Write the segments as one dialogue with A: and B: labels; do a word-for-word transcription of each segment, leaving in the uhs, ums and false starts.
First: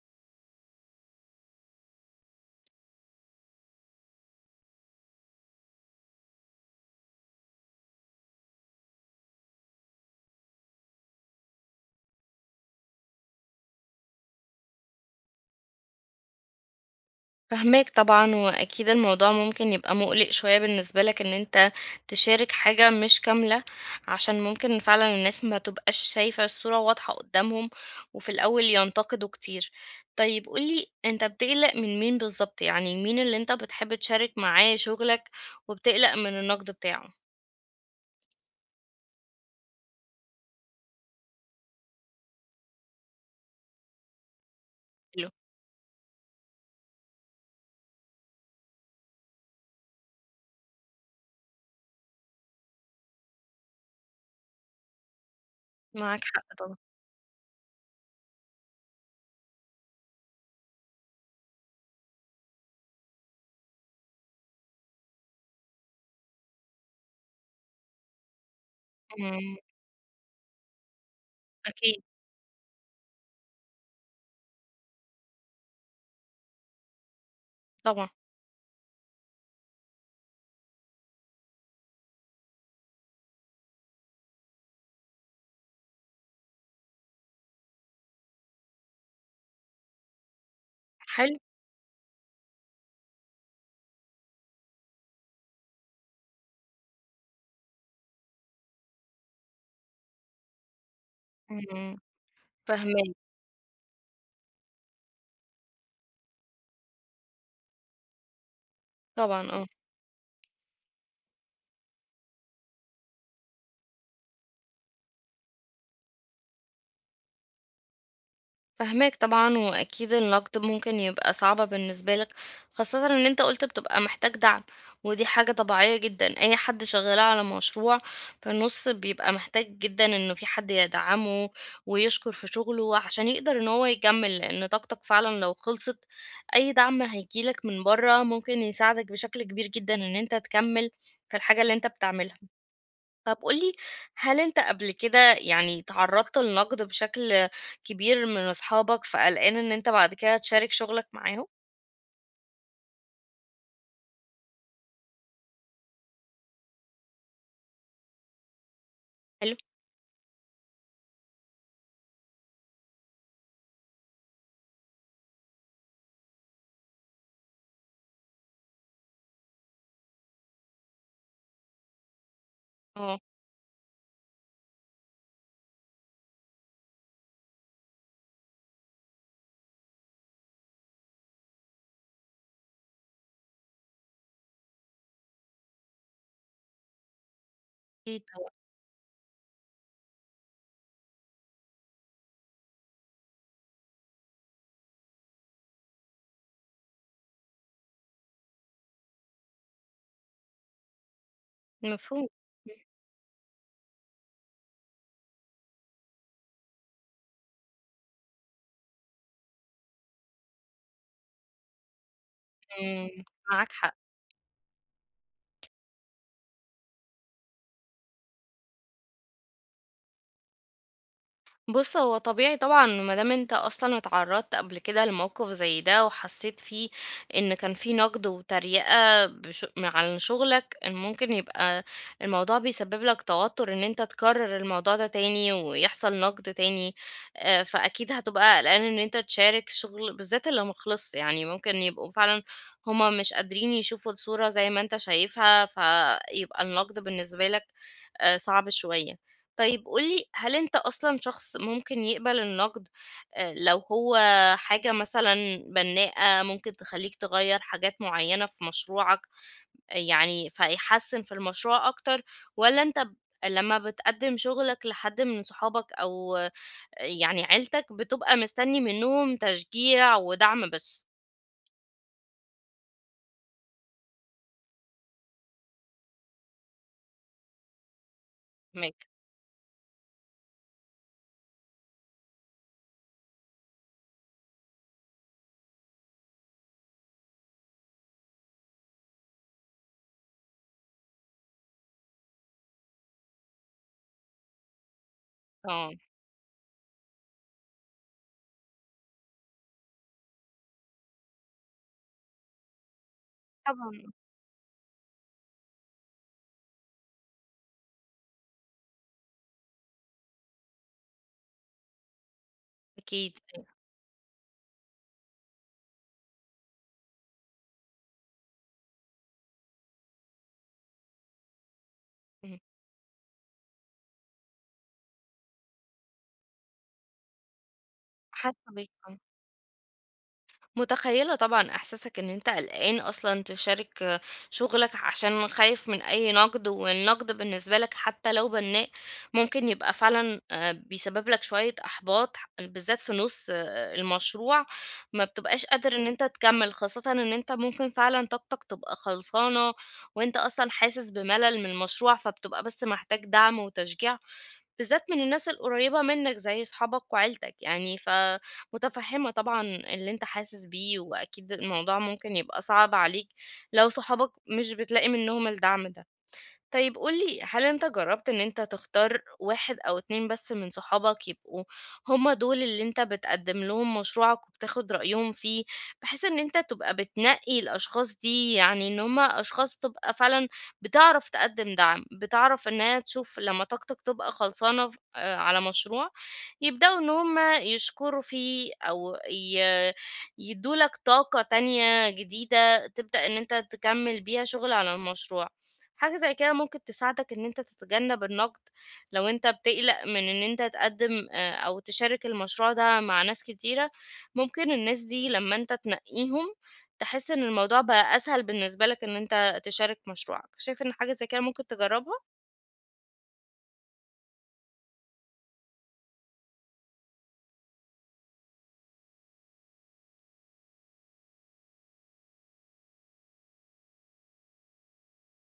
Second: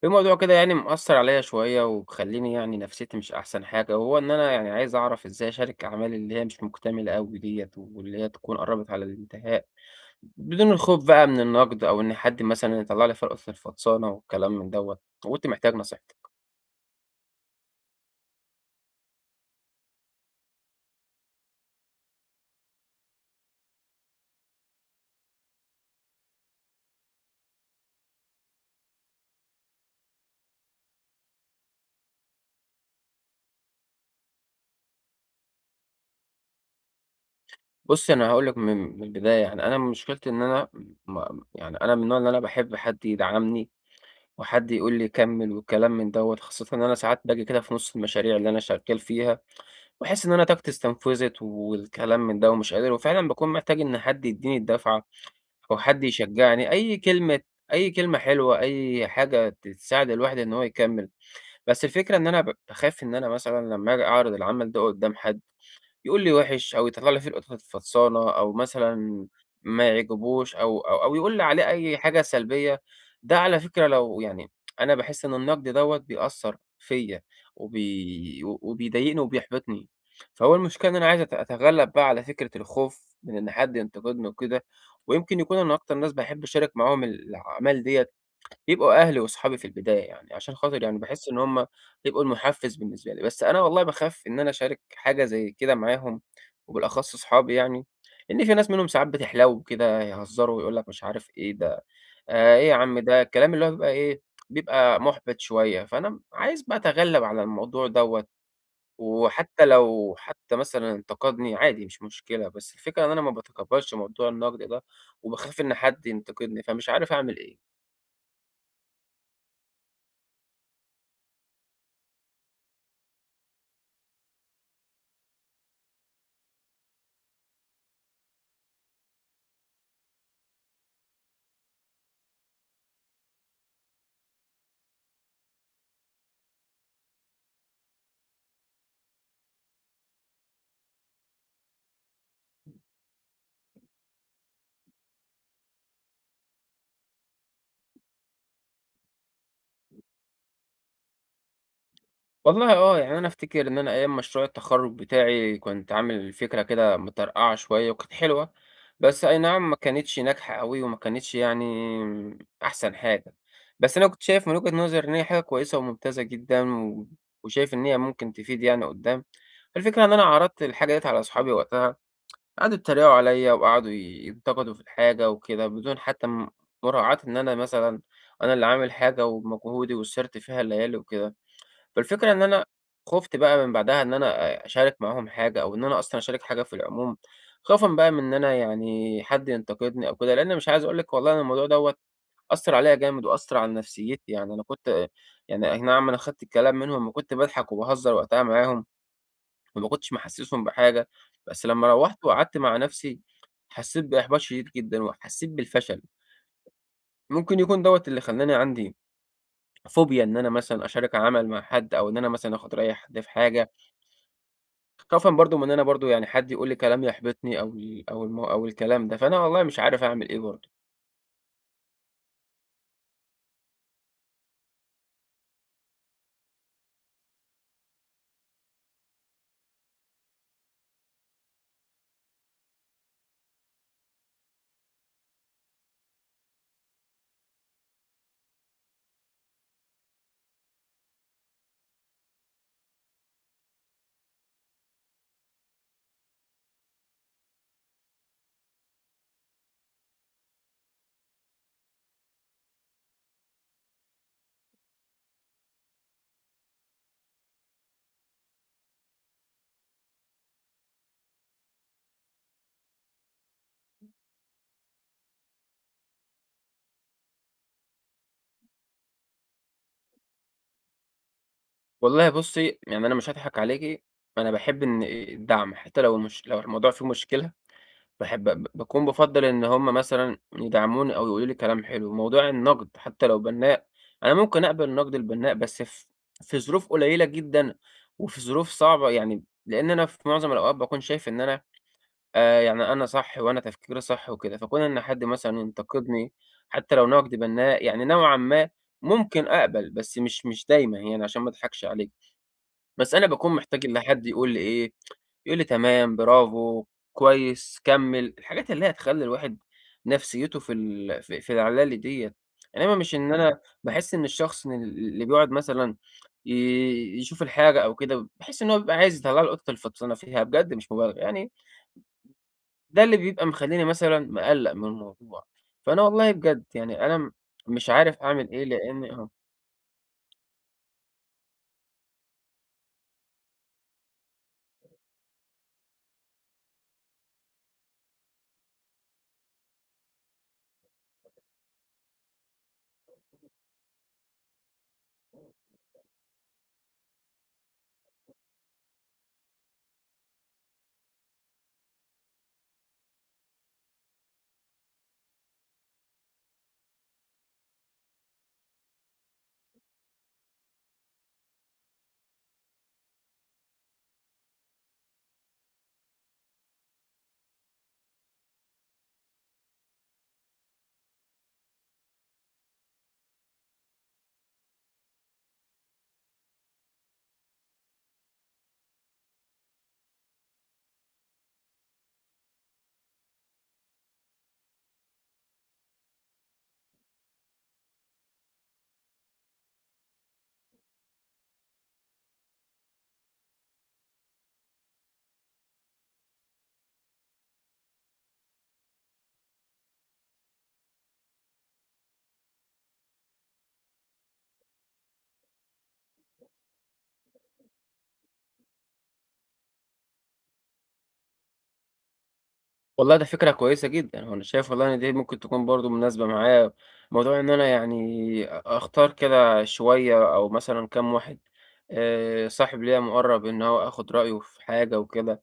A: في موضوع كده يعني مأثر عليا شوية ومخلّيني يعني نفسيتي مش أحسن حاجة، وهو إن أنا يعني عايز أعرف إزاي أشارك أعمالي اللي هي مش مكتملة أوي ديّة، واللي هي تكون قرّبت على الانتهاء، بدون الخوف بقى من النقد أو إن حد مثلًا يطلّع لي فرقة في الفطسانة والكلام من دوّة، وكنت محتاج نصيحتك.
B: فاهماك طبعًا، وأكيد الموضوع ممكن يبقى مُقلِق شوية بالنسبة لك إن أنت تشارك حاجة مش كاملة، عشان ممكن فعلًا الناس ما تبقاش شايفة الصورة واضحة قدّامهم، وفي الأول ينتقدوا كتير. طيب قُل لي أنت بتقلق من مين بالضبط، يعني مين اللي أنت بتحب تشارك معاه شغلك وبتقلق من النقد بتاعه؟
A: بُصّ، أنا هاقول لك من من البداية يعني. أنا مشكلتي إن أنا م يعني أنا من النوع اللي أنا باحب حد يدعمني وحد يقول لي
B: حلو.
A: كمّل والكلام من دوّة، خاصةً إن أنا ساعات باجي كده في نُص المشاريع اللي أنا شغّال فيها، باحس إن أنا طاقتي استنفذت والكلام من ده ومش قادر، وفعلًا باكون محتاج إن حد يدّيني الدفعة أو حد
B: معاك حق
A: يشجّعني،
B: طبعًا،
A: أي كلمة، أي كلمة حلوة، أي حاجة ت تساعد الواحد إن هو يكمّل. بس الفكرة إن أنا ب باخاف إن أنا مثلًا لمّا آجي أعرض العمل ده قدّام حد، يقول لي وِحِش أو يطلّع لي فيه القطط الفطسانة، أو مثلًا
B: إمم،
A: ما يعجبوش، أو أو أو يقول لي عليه أي
B: أكيد
A: حاجة سلبية. ده على فكرة لو يعني أنا باحس إن النقد دوّة بيأثّر فيّا
B: طبعًا،
A: وبي وبيضايقني وبيحبطني. فهو المشكلة إن أنا عايز أت أتغلّب بقى على فكرة الخوف من إن حد ينتقدني وكده. ويمكن يكون أنا أكتر ناس باحب أشارك معاهم الأعمال ديّة بيبقوا أهلي وأصحابي في البداية يعني، عشان خاطر يعني باحس
B: حلو،
A: إن هم بيبقوا المُحفّز بالنسبة لي. بس أنا والله باخاف إن أنا أشارك حاجة زي كده معاهم، وبالأخص أصحابي يعني. لإن في ناس منهم ساعات بتحلو كده يهزروا ويقول لك مش عارف إيه ده،
B: إمم،
A: آآ إيه يا عم
B: فاهماك
A: ده، الكلام اللي هو بيبقى إيه، بيبقى مُحبِط شوية. فأنا م عايز بقى أتغلّب على الموضوع دوّة،
B: طبعًا،
A: وحتى
B: آه.
A: لو حتى مثلًا انتقدني عادي مش مشكلة، بس الفكرة إن أنا ما باتقبّلش موضوع النقد ده، وباخاف إن حد ينتقدني، فمش عارف أعمل إيه.
B: فاهماك طبعًا، وأكيد النقد ممكن يبقى صعبة بالنسبة لك، خاصةً إن أنت قُلت بتبقى محتاج دعم، ودي حاجة طبيعية جدًا، أي حد شغال على مشروع في النُص بيبقى محتاج جدًا إنه في حد يدعمه ويشكر في شغله عشان يقدر إن هو يكمّل، لإن طاقتك فعلًا لو خلصت أي دعم هييجي لك من برّه ممكن يساعدك بشكل كبير جدًا إن أنت تكمّل في الحاجة اللي أنت بتعملها. طب قُل لي، هل أنت قبل كده يعني اتعرّضت لنقد بشكل كبير من أصحابك، فقلقان إن أنت بعد كده تشارك شغلك معاهم؟
A: والله آه، يعني أنا أفتكر إن أنا أيام مشروع التخرُّج بتاعي كنت عامل فكرة كده مترقعة شوية وكانت حلوة، بس أي
B: حلو،
A: نعم ما كانتش ناجحة أوي وما كانتش يعني أحسن حاجة، بس أنا كنت شايف من وجهة نظري إن هي حاجة كويسة وممتازة جدًا، و وشايف إن هي ممكن تفيد يعني قُدّام. الفكرة إن أنا عرضت الحاجة ديّة على أصحابي وقتها، قعدوا يتريقوا
B: آه،
A: عليّا وقعدوا ي- ينتقدوا في الحاجة وكده، بدون حتى م مراعاة إن أنا مثلًا أنا اللي عامل حاجة وبمجهودي وسهرت فيها الليالي وكده. فالفكرة إن أنا خُفت بقى من بعدها إن أنا أ أشارك معاهم حاجة، أو إن أنا أصلًا أشارك حاجة في العموم، خوفًا بقى
B: أكيد
A: من إن
B: طبعًا،
A: أنا يعني حد ينتقدني أو كده، لإن مش عايز أقول لِك، والله أنا الموضوع دوّة أثّر عليّا جامد وأثّر على نفسيتي. يعني أنا كنت، يعني أي نعم أنا خدت الكلام منهم وكنت باضحك وباهزر وقتها معاهم وما كنتش محسّسهم بحاجة، بس لمّا روّحت
B: مفهوم،
A: وقعدت مع نفسي حسّيت بإحباط شديد جدًا وحسّيت بالفشل. ممكن يكون دوّة اللي خلّاني عندي فوبيا إن أنا مثلًا أشارك عمل مع حد، أو إن أنا مثلًا آخُد رأي
B: إمم،
A: حد في حاجة.
B: معاك حق.
A: خوفًا برضه من إن أنا برضه يعني حد يقول لي كلام يحبطني، أو ال أو الم أو الكلام ده، فأنا والله مش عارف أعمل إيه برضه.
B: بُص، هو طبيعي طبعًا ما دام أنت أصلًا اتعرّضت قبل كده لموقف زي ده وحسّيت فيه إن كان في نَقْد وتريقة بش عن شُغلك، إن ممكن يبقى الموضوع بيسبب لك توتُّر إن أنت تكرّر الموضوع ده تاني ويحصل نَقْد تاني، آآ فأكيد هتبقى قلقان إن أنت تشارك شُغل بالذات اللي ما خلصش، يعني ممكن يبقوا فعلًا هم مش قادرين يشوفوا الصورة زي ما أنت شايفها، فيبقى النَقْد بالنسبة لك آآ صعب شوية. طيب قُل لي، هل أنت أصلًا شخص ممكن يقبل النقد آآ لو هو حاجة مثلًا بنّاءة ممكن تخلّيك تغيّر حاجات معيّنة في مشروعك، آه، يعني فيحسّن في المشروع أكتر، والّا أنت ب لمّا بتقدّم شغلك لحد من صحابك أو آه، يعني عيلتك بتبقى مستنّي منّهم تشجيع ودعم بس
A: والله بُصّي، يعني أنا مش هاضحك عليكِ، أنا باحب إن إيه الدعم حتى لو المش لو الموضوع فيه مشكلة، باحب ب باكون
B: منّك؟
A: بافضّل إن هم مثلًا يدعموني أو يقولوا لي كلام حلو. موضوع النقد حتى لو بنّاء، أنا ممكن أقبل النقد البنّاء بس في في ظروف قليلة جدًا وفي ظروف صعبة، يعني لإن أنا في معظم الأوقات باكون شايف إن أنا آآ يعني أنا صح وأنا تفكيري صح وكده، فكون إن حد مثلًا
B: آه،
A: ينتقدني حتى لو نقد بنّاء، يعني نوعًا ما ممكن أقبل، بس مش مش دايمًا يعني، عشان ما أضحكش عليك، بس أنا باكون محتاج إلا
B: طبعًا
A: حد يقول لي إيه، يقول لي تمام، برافو، كويس، كمّل، الحاجات اللي هي تخلّي الواحد نفسيته في ال في في العلالي ديّة، إنّما مش إن
B: أكيد،
A: أنا باحس إن الشخص إن ال اللي بيقعد مثلًا ي يشوف الحاجة أو كده، باحس إن هو بيبقى عايز يطلّع لي القطط الفطسانة فيها بجد مش مبالغة، يعني
B: إمم،
A: ده اللي بيبقى مخلّيني مثلًا مقلّق من الموضوع. فأنا والله بجد يعني أنا م مش عارف أعمل
B: حاسّة
A: إيه
B: بيك
A: لإن
B: آه.
A: آه،
B: متخيلة طبعا احساسك ان انت قلقان اصلا تشارك شغلك عشان خايف من اي نقد والنقد بالنسبة لك حتى لو بناء ممكن يبقى فعلا آه، بيسبب لك شوية احباط بالذات في نص آه، المشروع ما بتبقاش قادر ان انت تكمل خاصة ان انت ممكن فعلا طاقتك تبقى خلصانة وانت اصلا حاسس بملل من المشروع فبتبقى بس محتاج دعم وتشجيع بالذات من الناس القريبة منك زي صحابك وعيلتك يعني ف متفهمة طبعا اللي انت حاسس بيه واكيد الموضوع ممكن يبقى صعب عليك لو صحابك مش بتلاقي منهم الدعم ده طيب قولي هل انت جربت ان انت تختار واحد او اتنين بس من صحابك يبقوا هما دول اللي انت بتقدم لهم مشروعك وبتاخد رأيهم فيه بحيث ان انت تبقى بتنقي الاشخاص دي يعني ان هما اشخاص تبقى فعلا بتعرف تقدم دعم بتعرف ان هي تشوف لما طاقتك تبقى خلصانة ف- آه، على مشروع يبدأوا إن هم يشكروا فيه أو ي يدّولك طاقة تانية جديدة تبدأ إن أنت تكمّل بيها شغل على المشروع. حاجة زي كده ممكن تساعدك إن أنت تتجنب النقد لو أنت بتقلق من إن أنت تقدّم آآ أو تشارك المشروع ده مع ناس كتيرة، ممكن الناس دي لمّا أنت تنقّيهم تحس إن الموضوع بقى أسهل بالنسبة لك إن أنت تشارك مشروعك. شايف إن حاجة زي كده ممكن تجرّبها؟
A: والله ده فكرة كويسة جدًا، وأنا شايف والله إن دي ممكن تكون برضه مناسبة معايا، موضوع إن أنا يعني أ أختار كده شوية أو مثلًا كام واحد، آآ، صاحب ليّا مُقرّب إن هو آخُد رأيه في حاجة وكده.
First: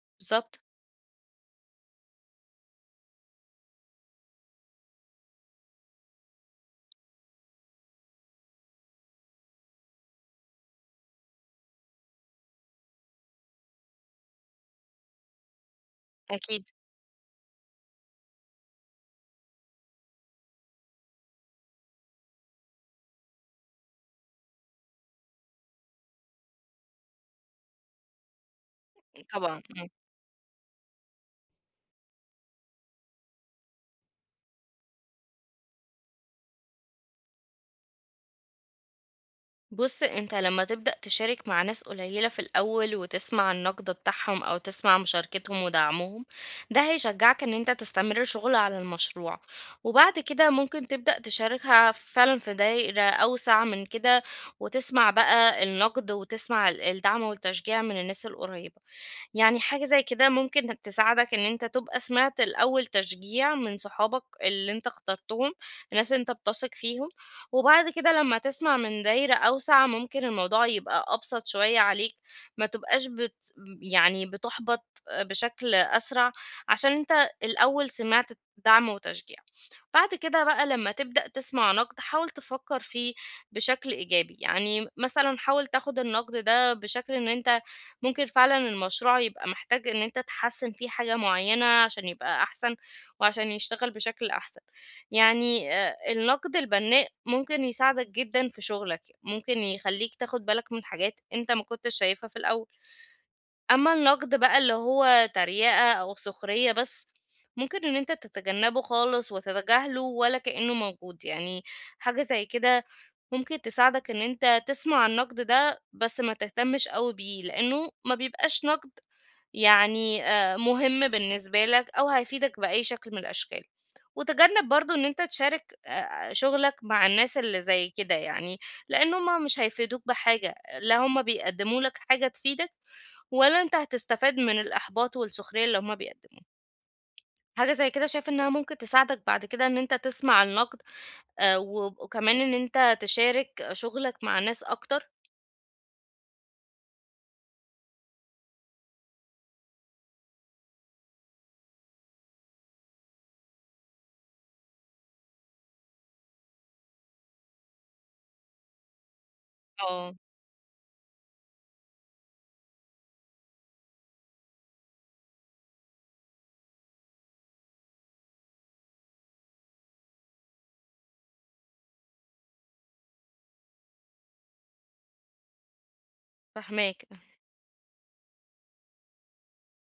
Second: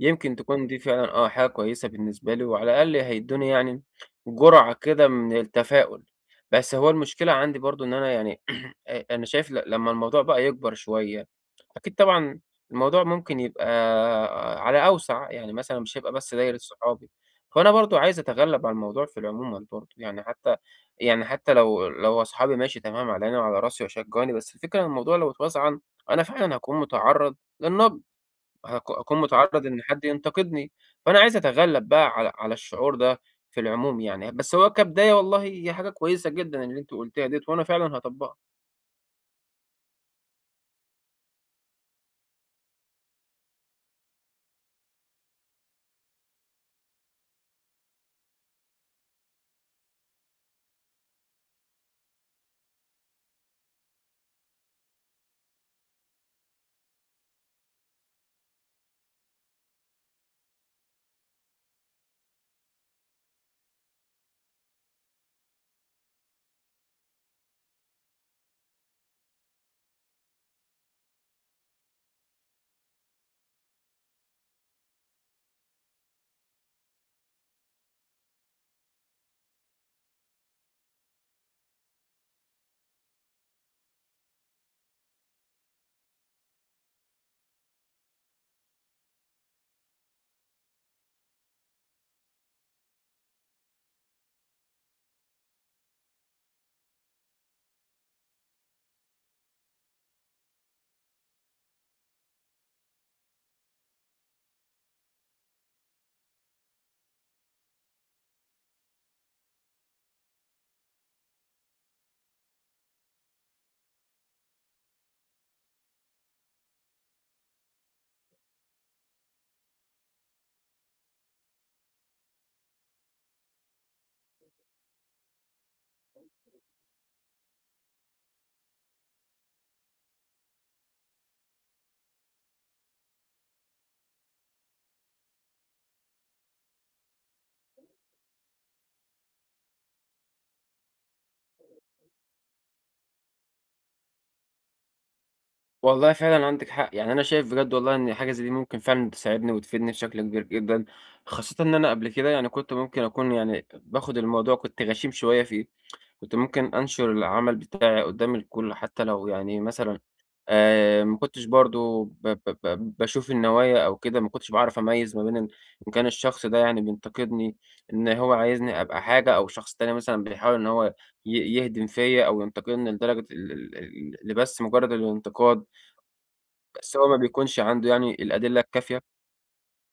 A: يمكن
B: بالضبط،
A: تكون دي فعلًا آه، حاجة كويسة بالنسبة لي، وعلى الأقل هيدّوني يعني جرعة كده من التفاؤل. بس هو المشكلة عندي برضه إن أنا يعني آآ، أنا شايف ل لمّا الموضوع بقى يكبر شوية، أكيد طبعًا الموضوع ممكن يبقى على أوسع، يعني مثلًا مش هيبقى بس دايرة
B: أكيد.
A: صحابي، فأنا برضه عايز أتغلب على الموضوع في العموم برضه، يعني حتى يعني حتى لو لو أصحابي ماشي تمام على عيني وعلى راسي وشجعوني، بس الفكرة إن الموضوع لو اتوسع عن- أنا فعلًا هاكون متعرض للنقد. هاك أكون
B: طبعًا،
A: متعرّض إن
B: إمم.
A: حد ينتقدني، فأنا عايز أتغلّب بقى على على الشعور ده في العموم يعني، بس هو كبداية والله هي حاجة كويسة جدًا اللي أنتِ قُلتيها ديّة، وأنا فعلًا هاطبّقها.
B: بُص، أنت لمّا تبدأ تشارك مع ناس قليلة في الأول وتسمع النقد بتاعهم أو تسمع مشاركتهم ودعمهم، ده هيشجعك إن أنت تستمر شغل على المشروع، وبعد كده ممكن تبدأ تشاركها فعلًا في دايرة أوسع من كده، وتسمع بقى النقد وتسمع ال الدعم والتشجيع من الناس القريبة. يعني حاجة زي كده ممكن تساعدك إن أنت تبقى سمعت الأول تشجيع من صحابك اللي أنت اخترتهم، الناس اللي أنت بتثق فيهم، وبعد كده لمّا تسمع من دايرة أوسع ممكن الموضوع يبقى أبسط شوية عليك، ما تبقاش بت يعني بتُحبط بشكل أسرع، عشان أنت الأول سمعت دعم وتشجيع. بعد كده بقى لمّا تبدأ تسمع نقد حاول تفكّر فيه بشكل إيجابي، يعني مثلًا حاول تاخد النقد ده بشكل إن أنت ممكن فعلًا المشروع يبقى محتاج إن أنت تحسّن فيه حاجة معيّنة عشان يبقى أحسن وعشان يشتغل بشكل أحسن. يعني آآ النقد البناء ممكن يساعدك جدًا في شغلك، ممكن يخلّيك تاخد بالك من حاجات أنت ما كنتش شايفها في الأول، أمّا النقد بقى اللي هو تريقة أو سخرية بس، ممكن إن أنت تتجنبه خالص وتتجاهله ولا كإنه موجود، يعني حاجة زي كده ممكن تساعدك إن أنت تسمع النقد ده بس ما تهتمش أوي بيه، لإنه ما بيبقاش نقد يعني آآ مهم بالنسبة لك أو هيفيدك بأي شكل من الأشكال. وتجنب برضه إن أنت تشارك آآ شغلك مع الناس اللي زي كده يعني، لإن هُم مش هيفيدوك بحاجة، لا هُم بيقدموا لك حاجة تفيدك، ولا أنت هتستفاد من الإحباط والسخرية اللي هُم بيقدموها. حاجة زي كده شايف إنها ممكن تساعدك بعد كده إن أنت تسمع النقد آآ وب وكمان إن أنت تشارك شغلك مع ناس أكتر؟
A: والله فعلًا عندِك حق، يعني أنا شايف بجد والله إن حاجة زي دي ممكن فعلًا تساعدني وتفيدني بشكل كبير جدًا، خاصةً إن أنا قبل كده يعني كنت ممكن أكون يعني باخد الموضوع، كنت غشيم شوية فيه. كنت ممكن أنشر العمل بتاعي قدّام الكل، حتى لو يعني مثلًا
B: آه.
A: آآ ما كنتش برضه ب ب ب باشوف النوايا أو كده، ما كنتش باعرف أميّز ما بين إن إن كان الشخص ده يعني بينتقدني إن هو عايزني أبقى حاجة، أو شخص تاني مثلًا بيحاول إن هو ي يهدم فيّا أو ينتقدني لدرجة ال ال ال لبس مجرد الانتقاد، بس
B: فاهماك،
A: هو ما بيكونش عنده يعني الأدلة الكافية.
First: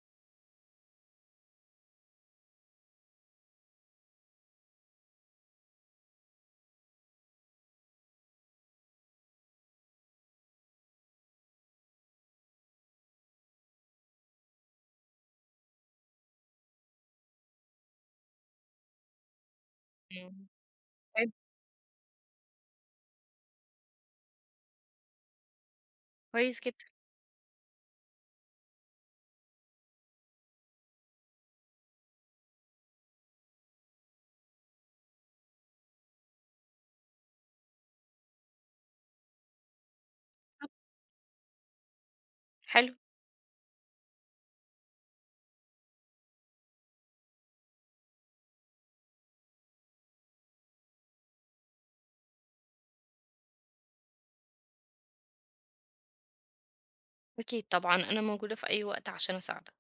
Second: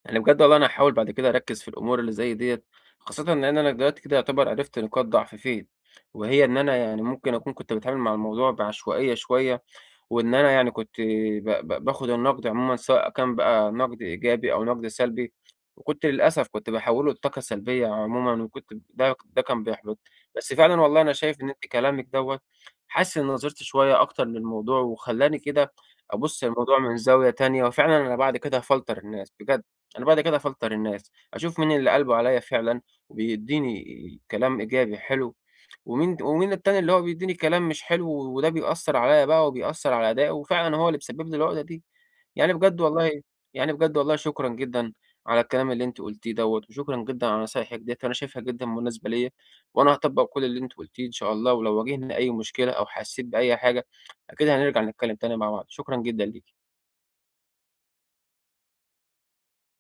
A: يعني بجد والله أنا هاحاول بعد كده أركّز في الأمور اللي زي ديّة، خاصةً إن أنا دلوقتي كده يعتبر عرفت نقاط ضعفي فين، وهي إن أنا يعني ممكن أكون كنت باتعامل مع الموضوع بعشوائية شوية، وإن أنا يعني كنت ب ب باخد النقد عمومًا سواء كان بقى نقد إيجابي أو نقد سلبي، وكنت للأسف كنت باحوّله لطاقة سلبية عمومًا، وكنت ب- ده ده كان بيحبطني.
B: إمم،
A: بس فعلًا والله أنا
B: حلو.
A: شايف إن أنتِ كلامِك دوّة، حاسس إن نظرتي شوية أكتر للموضوع وخلّاني كده أبُص
B: كويس
A: للموضوع
B: جدًا،
A: من زاوية تانية، وفعلًا أنا بعد كده هافلتر الناس بجد، أنا بعد كده هافلتر الناس، أشوف مين اللي قلبه عليّا فعلًا وبيدّيني كلام إيجابي حلو، ومين ومين التاني اللي هو بيدّيني كلام مش حلو، وده بيأثّر عليّا بقى وبيأثّر على أدائي، وفعلًا هو اللي مسبب لي العقدة دي. يعني بجد
B: حلو.
A: والله يعني بجد والله شكرًا جدًا على الكلام اللي أنتِ قُلتيه دوّة، وشكرًا جدًا على نصايحِك ديّة، أنا شايفها جدًا مناسبة ليّا، وأنا هاطبّق كل اللي أنتِ قُلتيه إن شاء الله، ولو واجهني أي مشكلة أو حسّيت بأي حاجة أكيد هنرجع نتكلّم تاني مع بعض، شكرًا جدًا ليكِ.
B: أكيد طبعًا، أنا موجودة في أي وقت عشان أساعدك.